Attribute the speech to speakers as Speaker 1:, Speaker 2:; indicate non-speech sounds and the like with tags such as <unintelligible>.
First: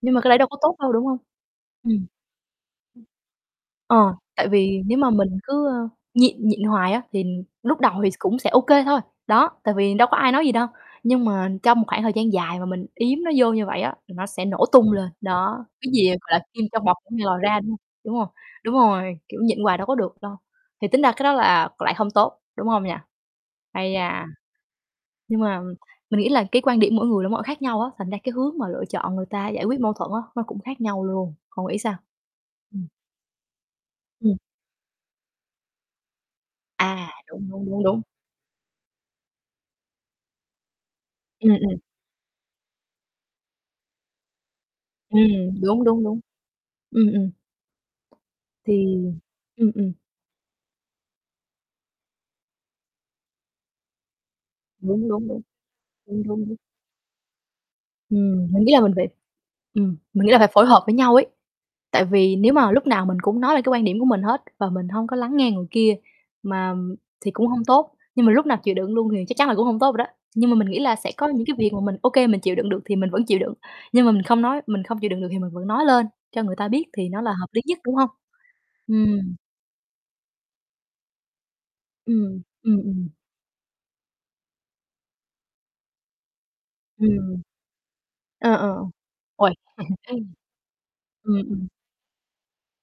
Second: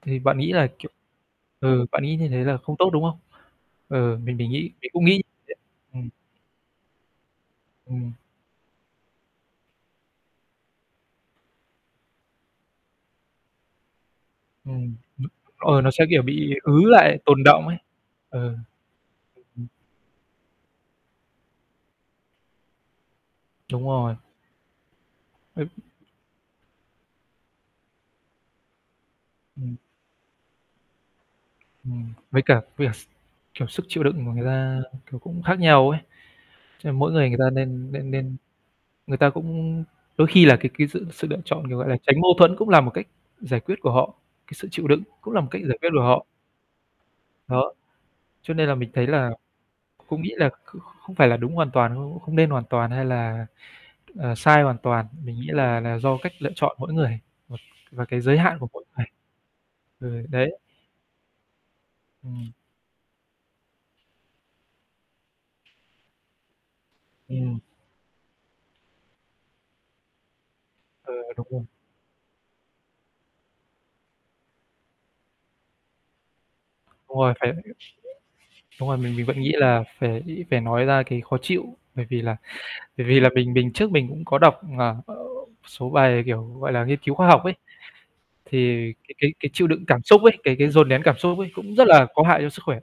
Speaker 1: Nhưng
Speaker 2: Thì
Speaker 1: mà cái đấy
Speaker 2: bạn
Speaker 1: đâu
Speaker 2: nghĩ
Speaker 1: có
Speaker 2: là,
Speaker 1: tốt
Speaker 2: kiểu
Speaker 1: đâu, đúng hông?
Speaker 2: ừ,
Speaker 1: Ừm.
Speaker 2: bạn
Speaker 1: Ừm.
Speaker 2: nghĩ như thế là không tốt, đúng không?
Speaker 1: Ờ,
Speaker 2: Ừ, mình thì
Speaker 1: tại
Speaker 2: nghĩ
Speaker 1: vì
Speaker 2: mình
Speaker 1: nếu
Speaker 2: cũng
Speaker 1: mà
Speaker 2: nghĩ như
Speaker 1: mình cứ, ơ,
Speaker 2: thế. Ừm
Speaker 1: nhịn nhịn hoài á, thì lúc đầu thì s
Speaker 2: Ừm.
Speaker 1: cũng sẽ ô kê thôi, đó, tại vì đâu có ai nói gì đâu. Nhưng mà trong một khoảng thời gian dài mà mình yếm nó vô như vậy á, thì nó sẽ nổ tung
Speaker 2: Ừm,
Speaker 1: lên.
Speaker 2: ưm,
Speaker 1: Đó,
Speaker 2: ờ,
Speaker 1: cái
Speaker 2: nó sẽ,
Speaker 1: gì, ờ,
Speaker 2: kiểu,
Speaker 1: gọi là,
Speaker 2: bị
Speaker 1: kim
Speaker 2: ứ
Speaker 1: trong bọc có
Speaker 2: lại,
Speaker 1: ngày lòi
Speaker 2: tồn
Speaker 1: ra,
Speaker 2: động
Speaker 1: đúng
Speaker 2: ấy.
Speaker 1: hông, đúng hông?
Speaker 2: Ờ, ừ.
Speaker 1: Đúng rồi, kiểu, nhịn
Speaker 2: Ừm.
Speaker 1: quài đâu có được đâu. Thì tính ra cái đó là lại hông tốt, đúng hông nhỉ?
Speaker 2: Đúng
Speaker 1: Ây
Speaker 2: rồi.
Speaker 1: da, nhưng mà
Speaker 2: <unintelligible>
Speaker 1: mình nghĩ là cái quan điểm mỗi người là mỗi khác nhau á, thành ra cái hướng mà lựa chọn người ta giải
Speaker 2: Ừm.
Speaker 1: quyết mâu thuẫn á nó cũng khác nhau luôn. Cậu nghĩ sao?
Speaker 2: Ừm, với cả với
Speaker 1: Ừm.
Speaker 2: cả s kiểu, sức chịu đựng của
Speaker 1: Ừm.
Speaker 2: người ta, ừ, kiểu, cũng khác nhau ấy. Cho nên
Speaker 1: À,
Speaker 2: mỗi người người
Speaker 1: đúng,
Speaker 2: ta
Speaker 1: đúng, đúng,
Speaker 2: nên
Speaker 1: đúng.
Speaker 2: nên nên người ta cũng đôi khi là cái cái sự sự lựa
Speaker 1: Ừm,
Speaker 2: chọn, kiểu,
Speaker 1: ừm.
Speaker 2: gọi là, tránh mâu thuẫn cũng là một cách giải quyết của họ, cái sự chịu đựng cũng là một
Speaker 1: Ừm,
Speaker 2: cách giải
Speaker 1: đúng,
Speaker 2: quyết của
Speaker 1: đúng, đúng.
Speaker 2: họ.
Speaker 1: Ừm, ừm.
Speaker 2: Đó, cho nên là mình
Speaker 1: Thì
Speaker 2: thấy là
Speaker 1: ừm, ừm.
Speaker 2: cũng nghĩ là kh không phải là đúng hoàn toàn đâu, không nên hoàn toàn, hay là, ờ, sai hoàn toàn,
Speaker 1: Đúng, đúng,
Speaker 2: mình
Speaker 1: đúng.
Speaker 2: nghĩ là là do
Speaker 1: Đúng,
Speaker 2: cách
Speaker 1: đúng,
Speaker 2: lựa
Speaker 1: đúng.
Speaker 2: chọn mỗi người, ừm, và cái giới
Speaker 1: Ừm,
Speaker 2: hạn
Speaker 1: mình
Speaker 2: của
Speaker 1: nghĩ là
Speaker 2: mỗi
Speaker 1: mình
Speaker 2: người.
Speaker 1: phải ừm, mình
Speaker 2: Ừ,
Speaker 1: nghĩ là phải
Speaker 2: đấy.
Speaker 1: phối hợp với nhau ấy, tại vì nếu
Speaker 2: Ừm.
Speaker 1: mà lúc nào mình cũng nói lên cái quan điểm của mình hết và mình hông có lắng nghe người kia mà thì cũng
Speaker 2: Ừm.
Speaker 1: không tốt, nhưng mà lúc nào chịu đựng luôn thì chắc chắn là cũng hông tốt rồi đó. Nhưng mà mình nghĩ là sẽ
Speaker 2: Ừ,
Speaker 1: có những
Speaker 2: đúng
Speaker 1: cái
Speaker 2: rồi.
Speaker 1: việc mà mình ô kê mình chịu đựng được thì mình vẫn chịu đựng, nhưng mà mình không nói mình không chịu đựng được thì mình vẫn nói lên cho người ta biết thì
Speaker 2: Đúng
Speaker 1: nó là
Speaker 2: rồi.
Speaker 1: hợp
Speaker 2: Phải
Speaker 1: lý nhất, đúng hông?
Speaker 2: <unintelligible> đúng rồi, mình
Speaker 1: Ừm.
Speaker 2: mình vẫn nghĩ là phải ý ý phải nói ra cái khó chịu, bởi vì là
Speaker 1: Ừm, ừm,
Speaker 2: bởi
Speaker 1: ừm.
Speaker 2: vì là mình mình trước mình cũng có đọc, ờ, số bài, kiểu, gọi là, nghiên cứu khoa
Speaker 1: Ừm.
Speaker 2: học ấy.
Speaker 1: Ờ, ờ.
Speaker 2: Thì cái cái cái
Speaker 1: Ôi!
Speaker 2: chịu đựng cảm xúc ấy,
Speaker 1: <chuckles>
Speaker 2: cái cái dồn nén cảm
Speaker 1: Ừm,
Speaker 2: xúc ấy
Speaker 1: ừm.
Speaker 2: cũng rất là có hại cho sức khỏe.